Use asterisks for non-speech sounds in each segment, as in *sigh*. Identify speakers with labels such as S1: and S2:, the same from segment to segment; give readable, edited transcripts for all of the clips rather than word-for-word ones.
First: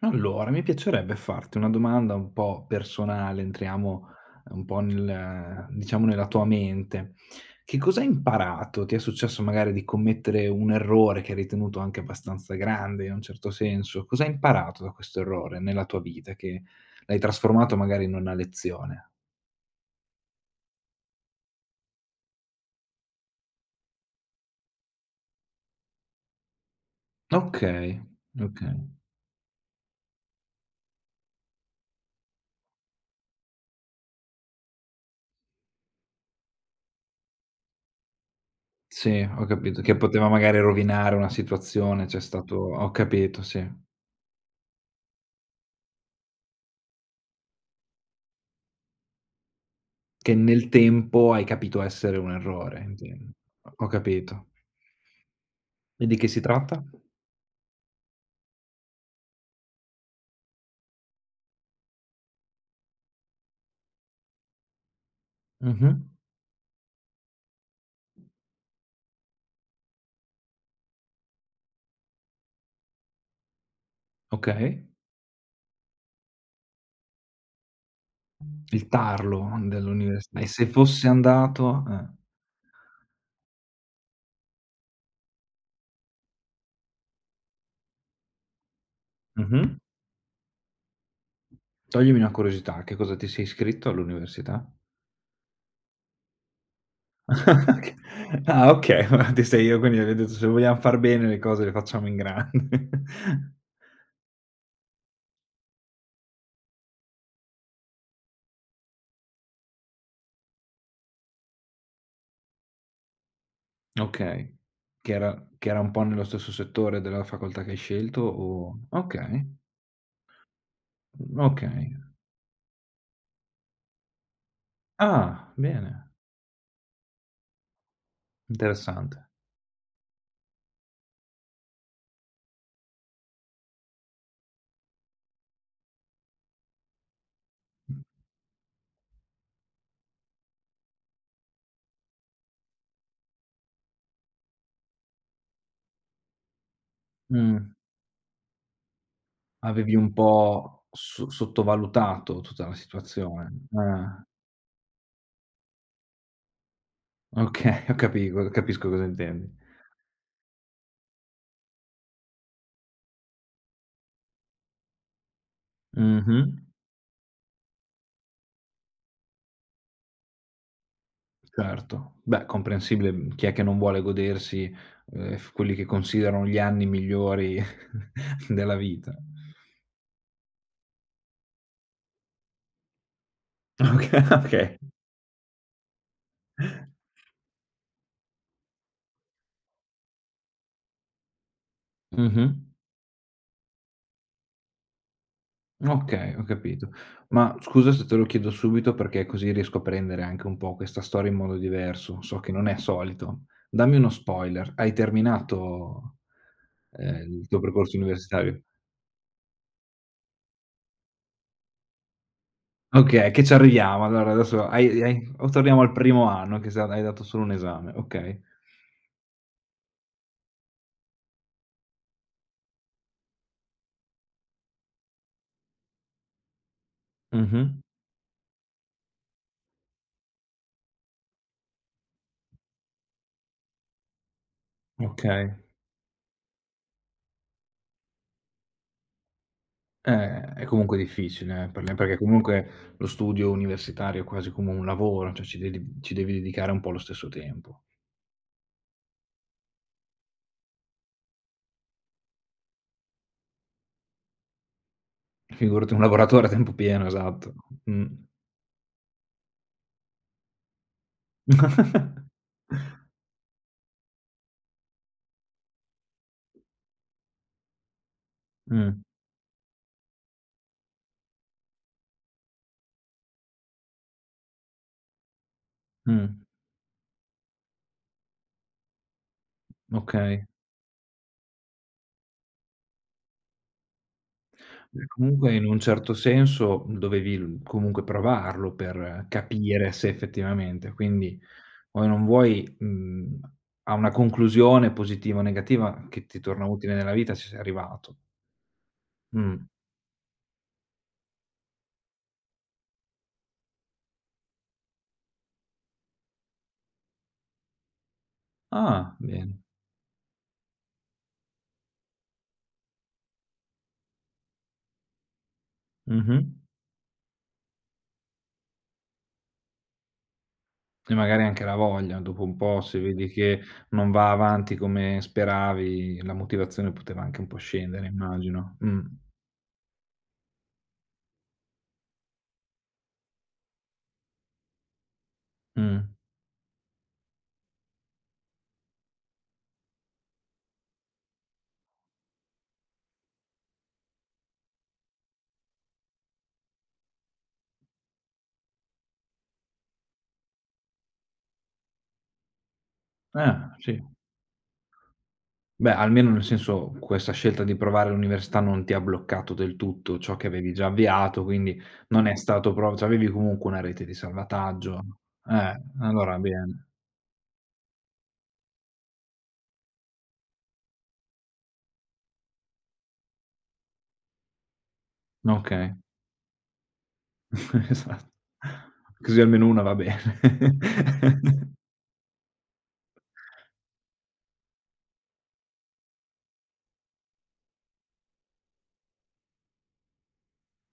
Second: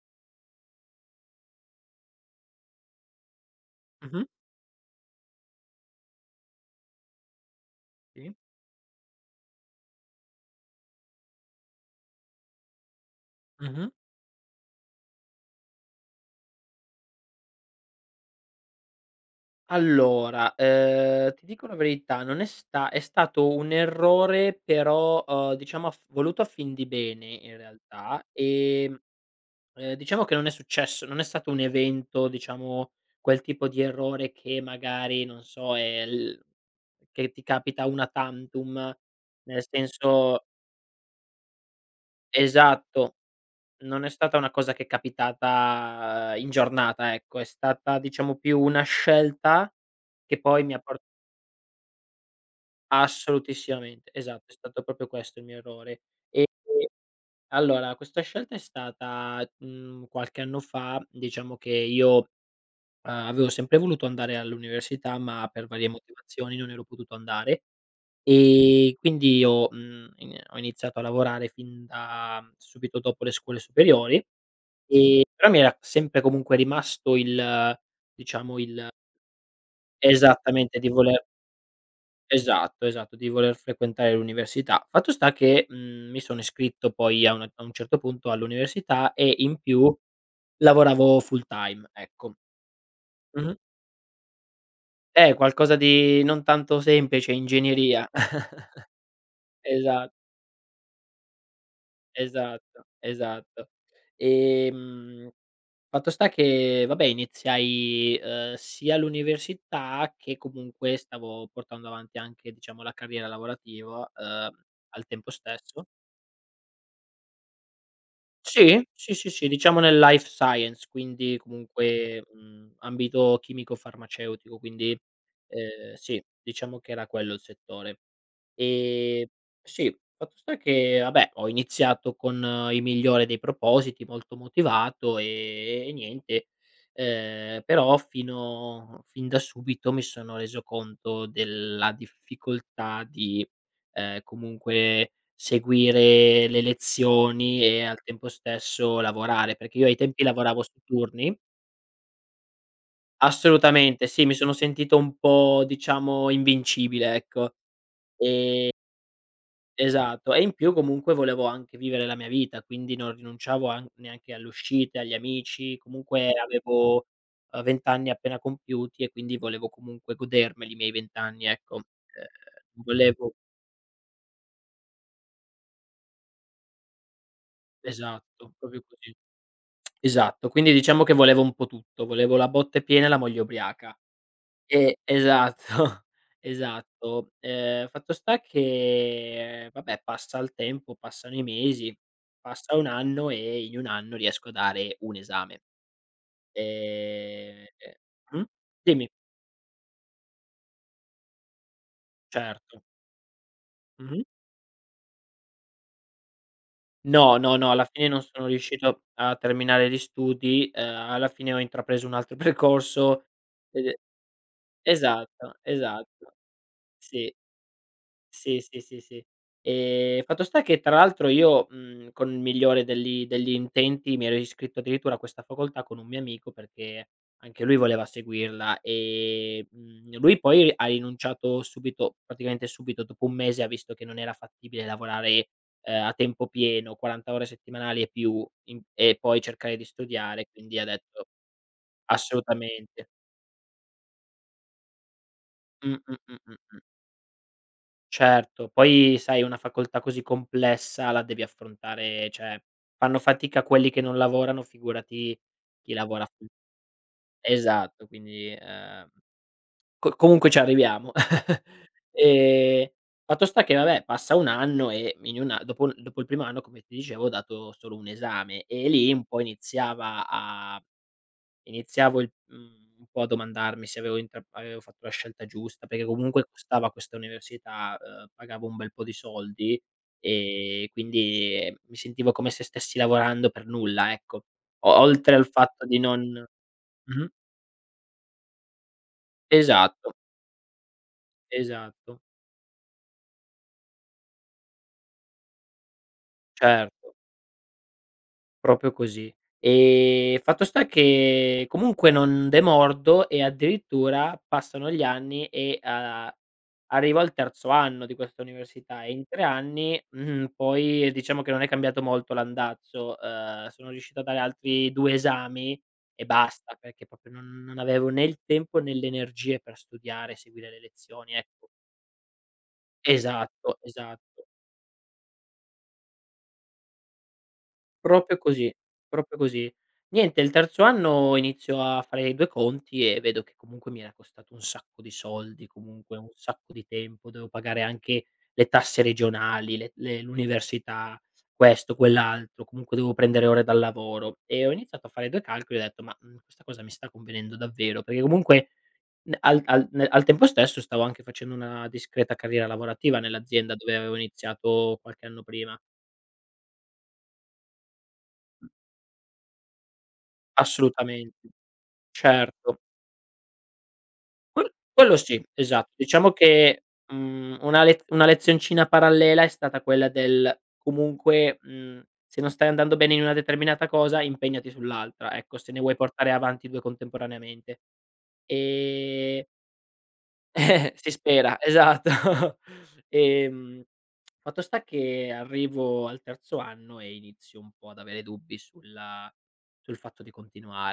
S1: Allora, mi piacerebbe farti una domanda un po' personale, entriamo
S2: Mh-mh.
S1: un po' nel diciamo nella tua mente. Che cosa hai
S2: Sì.
S1: imparato? Ti è successo magari di commettere un errore che hai ritenuto anche abbastanza grande in un certo
S2: Mh-mh.
S1: senso? Cosa hai imparato da questo errore nella tua vita che l'hai trasformato magari in una lezione?
S2: Allora, ti dico la verità, non è sta è stato un errore, però, diciamo a f voluto a fin di bene in
S1: Okay,
S2: realtà.
S1: okay.
S2: Diciamo che non è stato un evento, diciamo, quel tipo di errore che magari, non so, è l che ti capita una tantum,
S1: Sì, ho
S2: nel
S1: capito, che poteva
S2: senso.
S1: magari rovinare una situazione, c'è stato, ho
S2: Esatto.
S1: capito, sì.
S2: Non è stata una cosa che è capitata, in giornata, ecco, è stata, diciamo, più una scelta
S1: Che
S2: che poi
S1: nel
S2: mi ha por
S1: tempo hai capito essere un errore, intendo. Ho
S2: assolutissimamente. Esatto,
S1: capito.
S2: è stato proprio questo il mio errore.
S1: E di che si
S2: E
S1: tratta?
S2: allora questa scelta è stata, qualche anno fa, diciamo che io, avevo sempre voluto andare all'università, ma per varie
S1: Mh-mh.
S2: motivazioni non ero potuto andare, e quindi ho mhmm, in ho iniziato a lavorare fin da subito dopo le scuole superiori.
S1: Okay.
S2: Però mi era sempre comunque rimasto il, diciamo
S1: Il
S2: il
S1: tarlo dell'università. E se
S2: esattamente, di
S1: fosse
S2: voler
S1: andato, eh.
S2: esatto, esatto, di voler frequentare l'università. Fatto sta che, mi sono iscritto poi a una a un certo punto all'università e in
S1: Mh-mh.
S2: più lavoravo full time,
S1: Toglimi una
S2: ecco.
S1: curiosità, a che cosa ti sei
S2: Mh-mh.
S1: iscritto all'università?
S2: Qualcosa di non tanto semplice,
S1: *laughs* Che
S2: ingegneria.
S1: Ah,
S2: *laughs*
S1: okay, ma ti sei io quindi
S2: Esa
S1: avete detto: "Se vogliam far bene le cose le facciamo in
S2: esatto,
S1: grande."
S2: esatto.
S1: *laughs*
S2: Ehm Fatto sta che, vabbè, iniziai, sia l'università che comunque stavo portando avanti anche, diciamo, la carriera lavorativa,
S1: Okay.
S2: al
S1: Che
S2: tempo
S1: era che era
S2: stesso.
S1: un po' nello stesso settore della facoltà che hai scelto,
S2: Sì,
S1: o
S2: sì, sì, sì,
S1: okay,
S2: diciamo nel life science, quindi
S1: okay.
S2: comunque, ambito chimico-farmaceutico, quindi,
S1: Ah, bene.
S2: sì, diciamo che era quello il settore.
S1: Interessante.
S2: Ehm, sì, fatto sta che vabbè, ho iniziato con il migliore dei propositi, molto motivato, e niente, però fin da subito mi sono reso conto della difficoltà di, comunque seguire le lezioni
S1: Mh,
S2: e al tempo stesso lavorare, perché io
S1: avevi
S2: ai
S1: un
S2: tempi lavoravo su
S1: po'
S2: turni.
S1: sottovalutato tutta la situazione.
S2: Assolutamente
S1: Ah,
S2: sì, mi sono sentito un po', diciamo, invincibile, ecco.
S1: okay, *laughs* ho capi capisco cosa intendi.
S2: Esatto, e in più comunque volevo anche vivere la mia vita, quindi non rinunciavo an neanche alle uscite, agli amici, comunque
S1: Mh-mh,
S2: avevo, 20 anni appena compiuti, e quindi volevo comunque godermeli i miei 20 anni, ecco.
S1: certo. Beh, comprensibile,
S2: Volevo
S1: chi è che non vuole godersi, f quelli che considerano gli anni migliori *laughs*
S2: esatto,
S1: della
S2: proprio
S1: vita.
S2: così. Esatto, quindi diciamo che volevo un po' tutto, volevo la botte piena e la moglie ubriaca.
S1: Okay.
S2: Esatto, *laughs* esatto. Fatto sta che, vabbè, passa il tempo, passano i mesi,
S1: Mh-mh.
S2: passa 1 anno e in 1 anno riesco a dare un esame.
S1: Okay, ho capito. Ma
S2: Ehm,
S1: scusa
S2: e
S1: se te lo
S2: mh?
S1: chiedo subito
S2: Dimmi.
S1: perché così riesco a prendere anche un po' questa storia in modo diverso. So che non è
S2: Certo.
S1: solito. Dammi uno
S2: Mh-mh.
S1: spoiler: hai terminato,
S2: No,
S1: il
S2: no,
S1: tuo
S2: no, alla
S1: percorso
S2: fine non sono
S1: universitario?
S2: riuscito a terminare gli studi, alla fine ho intrapreso un altro *laughs* percorso
S1: Okay, che ci
S2: ed è-
S1: arriviamo. Allora adesso hai, o
S2: esatto,
S1: torniamo al primo
S2: esatto,
S1: anno che sa hai dato
S2: sì.
S1: solo un esame, okay.
S2: Sì, sì, sì, sì. Fatto sta che tra l'altro io, con il migliore degli intenti mi ero iscritto addirittura a questa facoltà con un mio amico, perché
S1: Mh-mh,
S2: anche lui voleva seguirla, lui poi ha rinunciato subito, praticamente subito dopo 1 mese ha visto che non era fattibile lavorare,
S1: okay.
S2: a tempo pieno, 40 ore settimanali e più, in e poi cercare di studiare,
S1: È
S2: quindi ha
S1: comunque
S2: detto...
S1: difficile, perché comunque lo
S2: Assolutamente.
S1: studio universitario è quasi come un lavoro, cioè
S2: Mh,
S1: ci
S2: mh,
S1: devi
S2: mh, mh,
S1: dedicare un
S2: mh.
S1: po' lo stesso tempo.
S2: Certo, poi sai, una facoltà così complessa la devi affrontare, cioè, fanno fatica quelli che non lavorano, figurati
S1: Figurati
S2: chi
S1: un
S2: lavora
S1: lavoratore
S2: full
S1: a tempo pieno, esatto. Mh.
S2: esatto, quindi, co comunque ci arriviamo. *laughs* Ehm, fatto sta che vabbè, passa 1 anno e in un a dopo dopo il primo anno, come ti dicevo, ho dato solo un esame e
S1: Mh,
S2: lì un po' iniziava a iniziavo un po' a domandarmi se avevo fatto la scelta giusta, perché
S1: mh,
S2: comunque
S1: *laughs*
S2: costava questa università, pagavo un bel po' di soldi,
S1: okay.
S2: e quindi, mi sentivo come se stessi lavorando per nulla, ecco. O
S1: Beh,
S2: Oltre al
S1: comunque in un
S2: fatto di
S1: certo
S2: non... Mh-mh.
S1: senso dovevi l comunque provarlo per capire se
S2: Esatto,
S1: effettivamente quindi vuoi o
S2: esatto,
S1: non vuoi, a una conclusione positiva o negativa che ti torna utile nella
S2: certo.
S1: vita ci sei arrivato.
S2: Proprio così.
S1: Mh.
S2: Fatto sta che comunque non demordo e addirittura passano gli anni e, arrivo al terzo anno di questa università, e
S1: Ah,
S2: in 3
S1: bene.
S2: anni, poi diciamo che non è cambiato molto l'andazzo. Sono riuscito a dare altri 2 esami e
S1: Mh-mh.
S2: basta, perché proprio non avevo né il tempo né le energie per studiare, seguire le
S1: E
S2: lezioni,
S1: magari anche
S2: ecco.
S1: la voglia, dopo un po', se vedi che
S2: Esatto,
S1: non va
S2: esatto.
S1: avanti come speravi, la motivazione poteva anche un po' scendere,
S2: Proprio così,
S1: immagino.
S2: proprio così. Niente, il terzo anno inizio a fare i 2 conti e vedo che comunque mi era costato un sacco di soldi,
S1: Mh.
S2: comunque un sacco di tempo, dovevo pagare anche le tasse regionali, le l'università, questo, quell'altro, comunque dovevo prendere ore dal lavoro e ho iniziato a fare 2 calcoli e ho detto: "Ma, questa cosa mi sta convenendo davvero?" Perché comunque n al al ne al tempo stesso stavo anche facendo una discreta carriera lavorativa nell'azienda
S1: Ah,
S2: dove
S1: sì.
S2: avevo iniziato qualche anno prima.
S1: Beh, almeno nel senso, questa scelta di provare l'università non ti ha bloccato del tutto ciò che avevi già avviato,
S2: Assolutamente,
S1: quindi non è stato
S2: certo.
S1: pro cioè avevi comunque una rete di
S2: Quello
S1: salvataggio.
S2: sì, esatto. Diciamo
S1: Allora
S2: che,
S1: bene.
S2: una lezioncina parallela è stata quella del comunque, se non stai andando bene in una determinata cosa, impegnati sull'altra, ecco, se ne
S1: Okay.
S2: vuoi portare avanti 2 contemporaneamente.
S1: *laughs* Esatto.
S2: Ehm,
S1: Così
S2: eh,
S1: almeno una va bene.
S2: *laughs* si spera, esatto. *laughs* Ehm Fatto sta che arrivo al terzo anno e inizio un po' ad avere dubbi sul fatto di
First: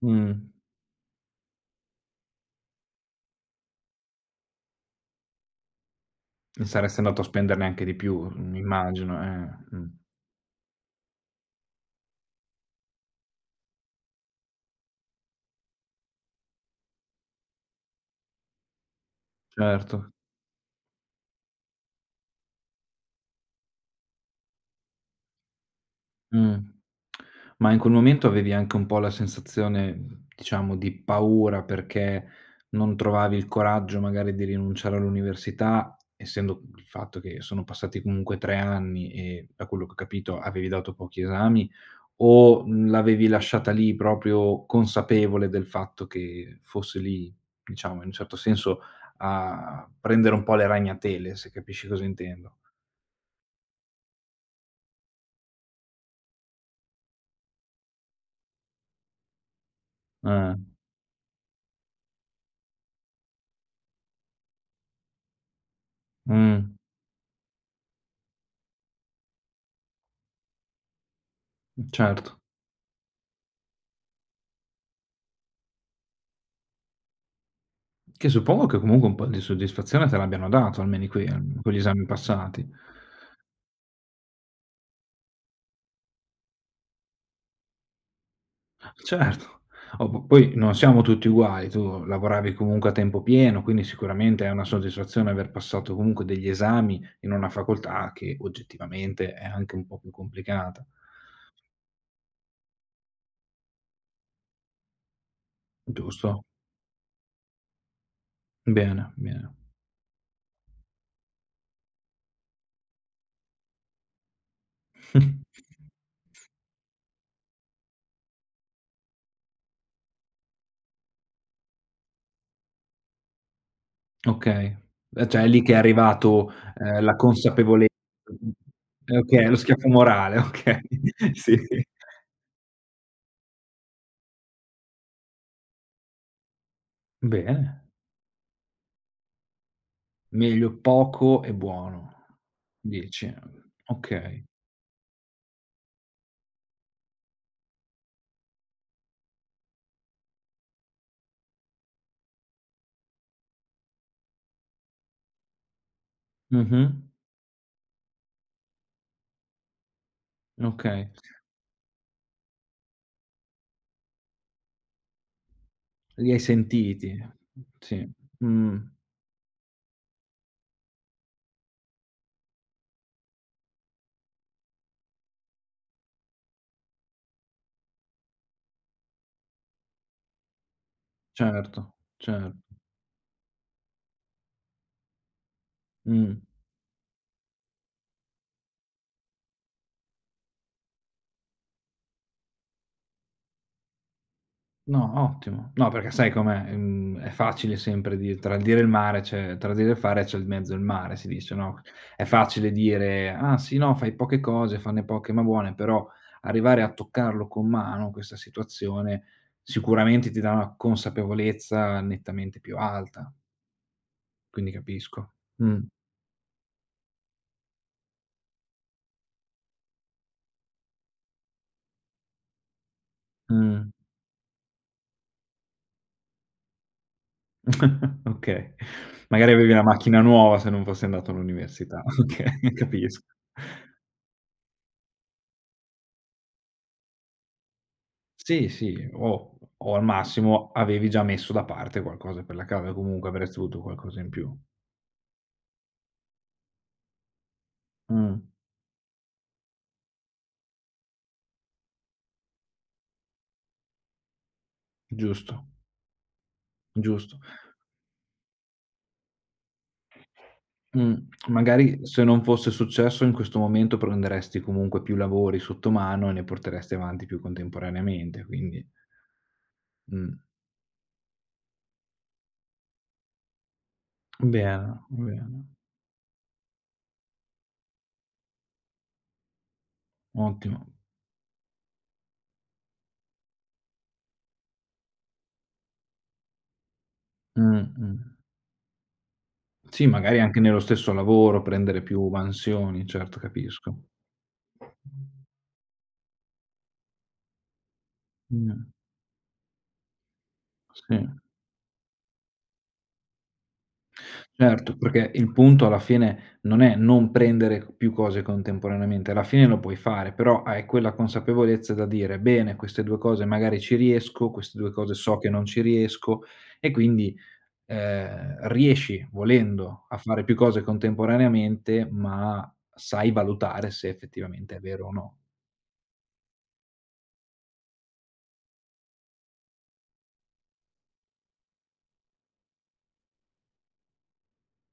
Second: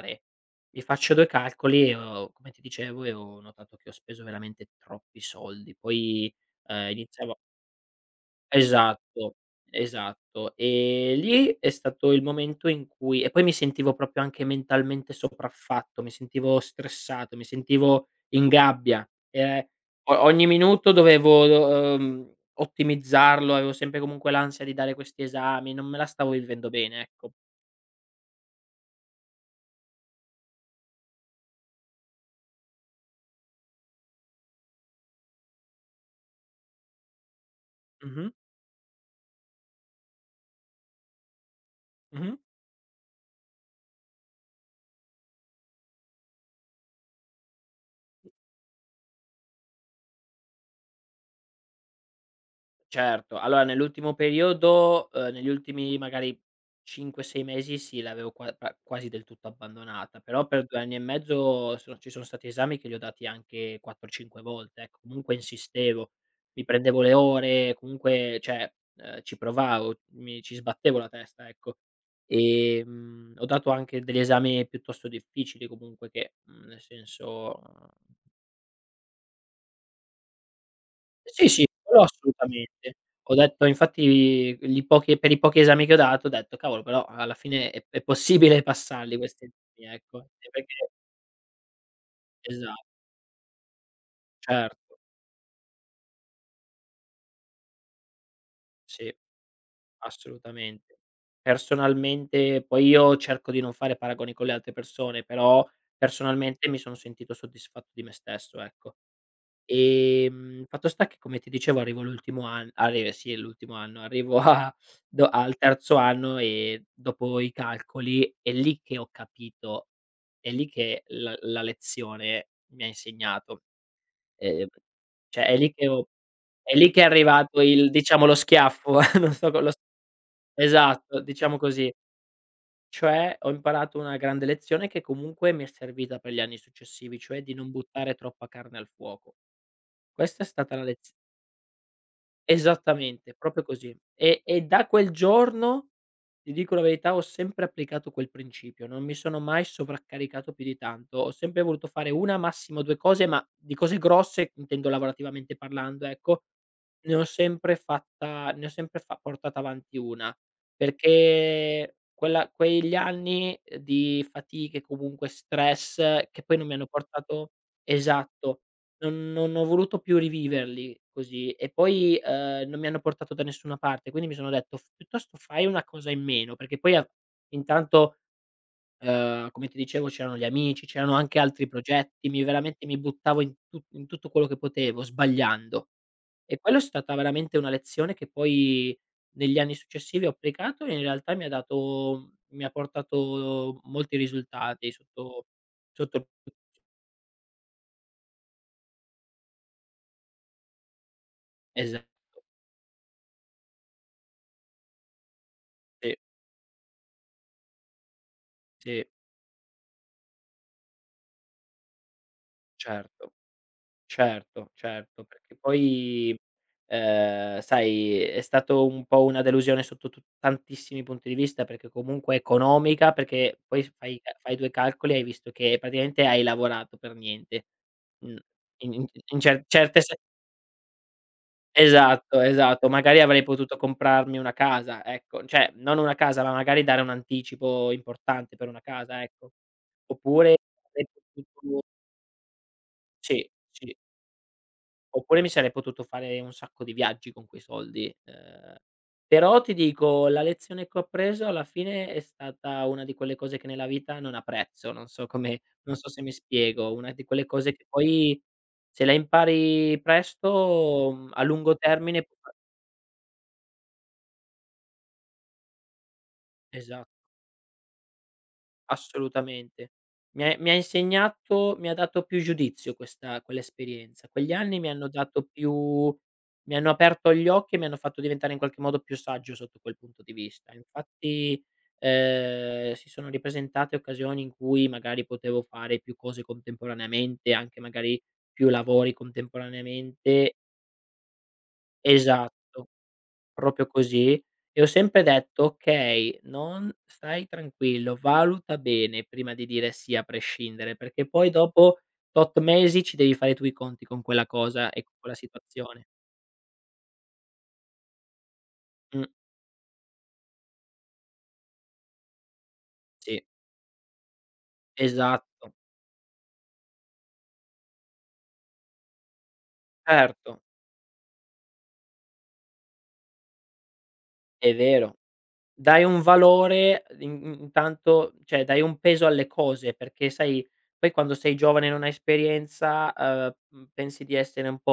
S1: *laughs* Mh.
S2: Mi faccio 2 calcoli e, ho come ti dicevo, e ho notato che ho speso veramente troppi soldi. Poi,
S1: E saresti andato a
S2: iniziavo...
S1: spenderne anche di più, immagino,
S2: Esatto,
S1: mh.
S2: esatto. E lì è stato il momento in cui, poi mi sentivo proprio anche mentalmente sopraffatto, mi sentivo stressato, mi sentivo in gabbia.
S1: Certo,
S2: O ogni minuto dovevo, ottimizzarlo, avevo sempre comunque l'ansia di dare questi esami, non me la stavo
S1: mh.
S2: vivendo bene, ecco.
S1: Ma in quel momento avevi anche un po' la sensazione, diciamo, di paura perché non trovavi il coraggio magari di rinunciare all'università, essendo il fatto che sono passati
S2: Mh-mh,
S1: comunque 3 anni e, da quello che ho capito, avevi dato pochi esami,
S2: mh-mh.
S1: o, l'avevi lasciata lì proprio consapevole del fatto che fosse lì, diciamo, in un certo senso a prendere un po' le ragnatele, se capisci cosa intendo.
S2: Certo, allora nell'ultimo periodo, negli ultimi magari 5, 6 mesi sì, l'avevo quasi del tutto abbandonata, però
S1: Eh.
S2: per 2 anni e mezzo ci sono stati esami che li ho dati anche 4, 5 volte, ecco, comunque insistevo, mi
S1: Mh.
S2: prendevo le ore, comunque, cioè, ci provavo, mi ci sbattevo la testa, ecco.
S1: Certo.
S2: Ho dato anche degli esami piuttosto difficili comunque, che, nel senso...
S1: Che suppongo che comunque un po' di soddisfazione te l'abbiano dato, almeno in que
S2: Sì, sì,
S1: con gli
S2: quello
S1: esami passati.
S2: assolutamente. Ho detto, infatti, li pochi per i pochi esami che ho dato, ho detto: "Cavolo, però alla fine è possibile passarli questi
S1: Certo.
S2: esami",
S1: Oh,
S2: ecco.
S1: p
S2: Anche
S1: poi non
S2: perché
S1: siamo tutti uguali, tu lavoravi
S2: esatto,
S1: comunque a tempo pieno, quindi sicuramente è una
S2: certo,
S1: soddisfazione aver passato comunque degli esami in una facoltà che
S2: sì,
S1: oggettivamente è anche un po' più complicata,
S2: assolutamente. Personalmente poi io cerco di non fare paragoni con le altre persone, però
S1: giusto?
S2: personalmente mi sono sentito soddisfatto di me stesso, ecco.
S1: Bene, bene.
S2: Fatto sta che, come ti dicevo, arrivo all'ultimo an arri sì, è l'ultimo anno, arrivo *laughs* a do al
S1: *laughs*
S2: terzo anno, e dopo i calcoli è lì che ho capito, è lì che la lezione mi ha insegnato. Ehm,
S1: Okay. Cioè è
S2: cioè è
S1: lì che
S2: lì
S1: è
S2: che ho
S1: arrivato,
S2: è lì che è
S1: la
S2: arrivato
S1: consapevole
S2: il, diciamo, lo schiaffo, *laughs* non
S1: okay,
S2: so
S1: lo
S2: co lo s
S1: schiaffo morale, okay,
S2: esatto,
S1: *laughs* sì.
S2: diciamo così. Cioè ho imparato una grande lezione che comunque mi è servita per gli anni successivi, cioè di non
S1: Bene,
S2: buttare troppa carne al fuoco. Questa è stata
S1: meglio
S2: la lez
S1: poco e buono. Dici,
S2: Esattamente, proprio così. E
S1: okay.
S2: e da quel giorno, ti dico la verità, ho sempre applicato quel principio, non mi sono mai sovraccaricato più di tanto. Ho sempre voluto fare 1, massimo 2 cose, ma di cose grosse, intendo lavorativamente parlando, ecco,
S1: Mh-mh.
S2: ne ho sempre fatta ne ho sempre fa portata avanti 1,
S1: Okay,
S2: perché quella quegli anni, di fatiche, comunque stress,
S1: li hai
S2: che poi non mi hanno
S1: sentiti.
S2: portato
S1: Sì,
S2: esatto.
S1: mh,
S2: Non ho voluto più riviverli così, e poi, non mi hanno portato da nessuna parte, quindi mi sono detto: "F piuttosto fai una cosa in meno", perché poi, a intanto, come ti dicevo, c'erano gli amici, c'erano anche altri
S1: certo,
S2: progetti, mi,
S1: certo.
S2: veramente mi buttavo in tutto quello che potevo, sbagliando.
S1: Mh.
S2: E quello è stata veramente una lezione che poi, negli anni successivi, ho applicato, e in realtà mi ha portato molti risultati
S1: No,
S2: sotto,
S1: ottimo. No, perché
S2: sotto
S1: sai com'è, è facile sempre di tra il dire e il mare c'è tra il dire e il fare c'è in mezzo il mare, si dice, no,
S2: esatto,
S1: è facile dire: "Ah sì, no, fai poche cose, fanne poche ma buone", però
S2: sì,
S1: arrivare a toccarlo con mano questa
S2: sì.
S1: situazione, sicuramente ti dà una consapevolezza nettamente più alta,
S2: Certo.
S1: quindi
S2: Certo, certo,
S1: capisco.
S2: perché
S1: Mh,
S2: poi, sai, è stato un po' una delusione sotto tu tantissimi punti di vista, perché comunque economica, perché poi,
S1: mh.
S2: s fai ca fai 2 calcoli e hai visto che praticamente hai lavorato per niente.
S1: *laughs*
S2: Mh.
S1: Okay.
S2: in in in
S1: Magari
S2: cer
S1: avevi una
S2: certe se
S1: macchina nuova se non fossi andato all'università. *laughs*
S2: Esatto,
S1: Okay,
S2: esatto, magari
S1: capisco.
S2: avrei potuto comprarmi una casa, ecco, cioè non una casa, ma magari dare un anticipo importante
S1: Sì,
S2: per una
S1: sì,
S2: casa, ecco.
S1: o al
S2: Oppure
S1: massimo
S2: avrei
S1: avevi già messo da
S2: potuto
S1: parte qualcosa per la casa, comunque
S2: sì,
S1: avresti avuto
S2: sì.
S1: qualcosa in più.
S2: Oppure mi sarei potuto fare un sacco di viaggi con quei soldi,
S1: Mh,
S2: però ti dico, la lezione che ho preso alla fine è stata una di quelle cose che nella vita non ha prezzo, non so come,
S1: giusto,
S2: non so se mi spiego, una di
S1: giusto.
S2: quelle cose che poi, se la impari presto, a
S1: Mh,
S2: lungo
S1: magari se
S2: termine può
S1: non
S2: fa
S1: fosse successo in questo momento prenderesti comunque più lavori sotto mano e ne porteresti
S2: esa...
S1: avanti più contemporaneamente, quindi.
S2: Assolutamente.
S1: Mh,
S2: Mi ha insegnato, mi ha dato più giudizio questa, quell'esperienza. Quegli anni mi
S1: bene,
S2: hanno dato
S1: bene,
S2: più, mi hanno aperto gli occhi e mi hanno fatto diventare, in qualche modo, più saggio sotto quel punto di vista.
S1: ottimo.
S2: Infatti, si sono ripresentate occasioni in cui magari potevo fare più cose contemporaneamente,
S1: Mh,
S2: anche
S1: mh.
S2: magari più lavori
S1: Sì, magari
S2: contemporaneamente.
S1: anche nello stesso lavoro prendere più
S2: Esatto.
S1: mansioni, certo,
S2: Proprio
S1: capisco.
S2: così. E ho sempre detto: "Okay, non stai tranquillo, valuta
S1: Mh,
S2: bene prima di dire sì a prescindere, perché
S1: sì,
S2: poi dopo tot mesi ci devi fare tu i conti con quella cosa
S1: certo,
S2: e con
S1: perché
S2: quella
S1: il punto alla
S2: situazione".
S1: fine non è non prendere c più cose
S2: Mh,
S1: contemporaneamente, alla fine lo puoi fare, però hai quella consapevolezza da dire: "Bene, queste due cose
S2: sì,
S1: magari ci riesco, queste due cose so che non
S2: esatto.
S1: ci riesco", e quindi, riesci, volendo, a fare
S2: Certo,
S1: più cose contemporaneamente, ma sai valutare se
S2: è
S1: effettivamente è vero o
S2: vero.
S1: no.
S2: Dai un valore, in in intanto, cioè, dai un peso alle cose, perché sai poi, quando sei giovane e non hai esperienza, pensi di essere un po'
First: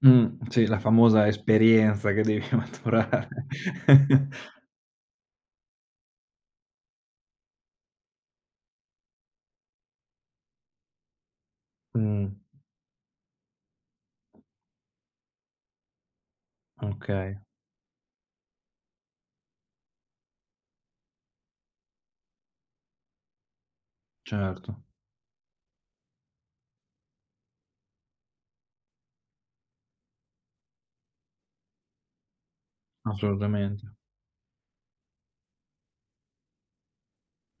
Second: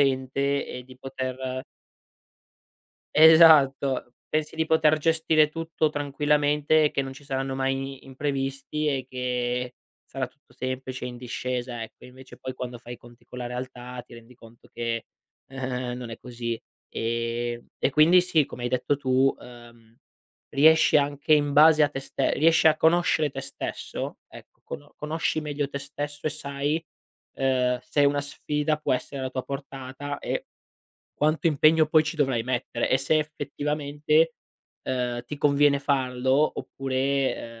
S1: Sì, la
S2: e di
S1: famosa
S2: poter...
S1: esperienza che devi *laughs* maturare.
S2: Esatto.
S1: *laughs*
S2: Pensi di poter gestire tutto tranquillamente e che non ci saranno mai imprevisti e che sarà tutto semplice, in discesa, ecco.
S1: Mh,
S2: Invece poi, quando fai i conti con la realtà, ti rendi conto che, non è così.
S1: okay,
S2: E quindi sì, come hai detto tu, riesci anche in base a te ste riesci a conoscere te stesso, ecco,
S1: certo,
S2: conosci meglio te stesso, e sai, se una sfida può essere alla tua portata, e quanto impegno poi ci dovrai mettere, e se
S1: assolutamente.
S2: effettivamente, ti conviene farlo,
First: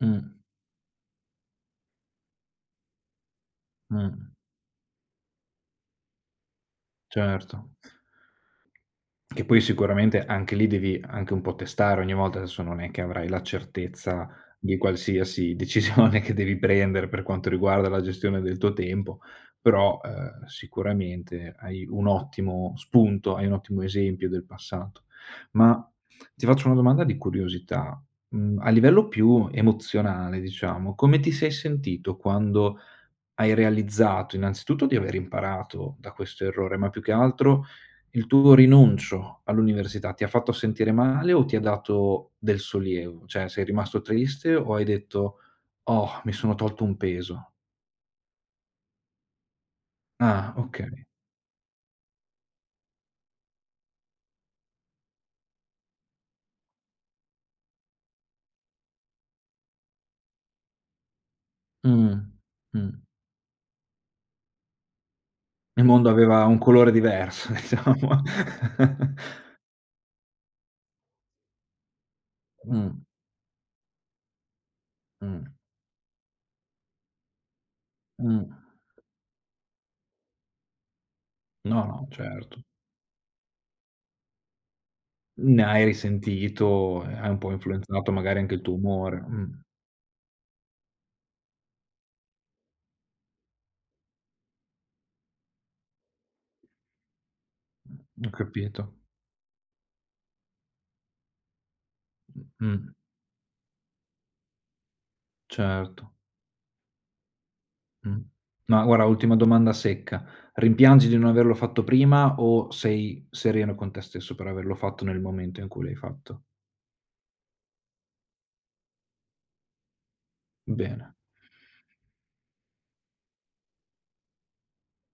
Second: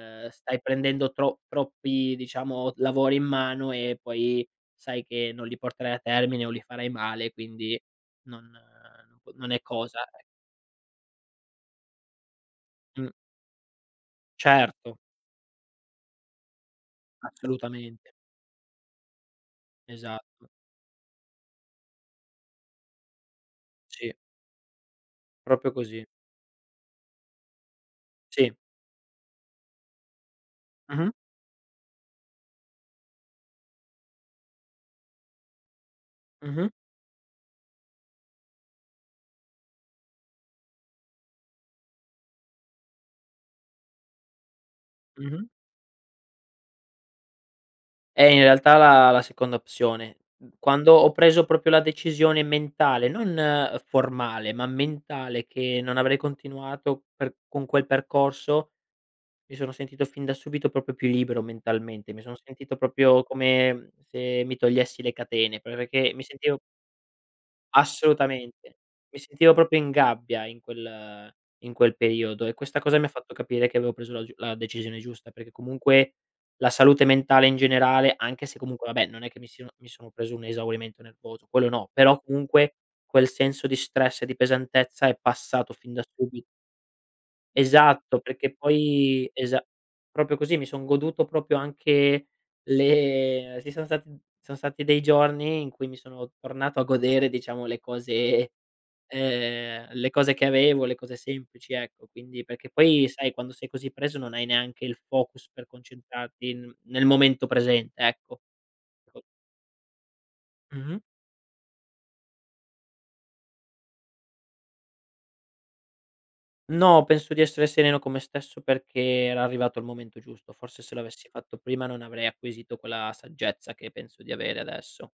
S1: Mh,
S2: stai prendendo troppi, diciamo, lavori in mano, e
S1: mh,
S2: poi sai che non li porterai a termine o li farai male,
S1: certo.
S2: quindi
S1: Che
S2: non
S1: poi
S2: è cosa.
S1: sicuramente
S2: E...
S1: anche lì devi anche un po' testare ogni volta, adesso non è che
S2: Mh,
S1: avrai la certezza di
S2: certo,
S1: qualsiasi *laughs* decisione che devi prendere per quanto riguarda la
S2: assolutamente,
S1: gestione del tuo tempo, però,
S2: esatto,
S1: sicuramente hai un ottimo spunto, hai un ottimo
S2: sì,
S1: esempio del passato.
S2: proprio
S1: Ma
S2: così.
S1: ti faccio una domanda di curiosità,
S2: Sì.
S1: a livello più emozionale diciamo,
S2: Mh-mh,
S1: come ti sei sentito quando hai realizzato innanzitutto di aver imparato da questo
S2: mh-mh,
S1: errore, ma più che altro il tuo rinuncio all'università ti ha fatto sentire male o ti ha dato del sollievo? Cioè sei rimasto triste o hai detto:
S2: mh-mh.
S1: "Oh, mi sono tolto un peso."
S2: In realtà, la seconda opzione. Mhmm,
S1: Ah, okay.
S2: quando ho preso proprio la decisione mentale, non, formale, ma mentale, che non avrei continuato per con quel percorso, mi sono sentito fin da subito proprio più libero mentalmente.
S1: Mh,
S2: Mi sono sentito
S1: mh.
S2: proprio come se mi togliessi le catene,
S1: Il mondo
S2: perché mi
S1: aveva un
S2: sentivo...
S1: colore diverso *laughs* diciamo.
S2: Assolutamente. Mi sentivo proprio in gabbia, in quel periodo, e questa
S1: Mh,
S2: cosa mi ha fatto capire che avevo preso la decisione giusta,
S1: mh,
S2: perché comunque la salute mentale in generale,
S1: mh.
S2: anche se, comunque, vabbè, non è che mi sono preso un esaurimento nervoso, quello
S1: No,
S2: no,
S1: no,
S2: però
S1: certo.
S2: comunque quel senso di stress e di pesantezza è
S1: Ne
S2: passato
S1: hai
S2: fin da subito.
S1: risentito, hai un po' influenzato
S2: Esatto,
S1: magari anche
S2: perché
S1: il tuo umore.
S2: poi esa proprio così, mi son goduto proprio anche le ci sono stati dei giorni in cui mi sono tornato a godere, diciamo, le
S1: Ho
S2: cose,
S1: capito.
S2: le cose che avevo, le cose semplici, ecco. Quindi, perché
S1: Mh,
S2: poi sai, quando sei così preso non hai neanche il focus per
S1: certo,
S2: concentrarti n nel momento presente,
S1: mh.
S2: ecco.
S1: Ma guarda,
S2: Co
S1: ultima domanda secca:
S2: mh-mh.
S1: rimpiangi di non averlo fatto prima o sei sereno con te stesso per averlo fatto nel momento in cui l'hai fatto?
S2: No, penso di essere sereno con me stesso, perché era arrivato il momento giusto. Forse se
S1: Bene,
S2: l'avessi fatto prima non avrei acquisito quella saggezza che penso di avere adesso.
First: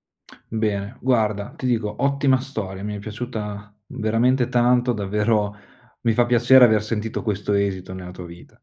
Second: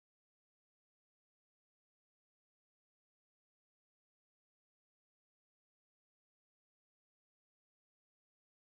S1: bene. Guarda, ti dico, ottima storia, mi è piaciuta veramente tanto, davvero mi fa piacere aver sentito questo esito nella tua vita.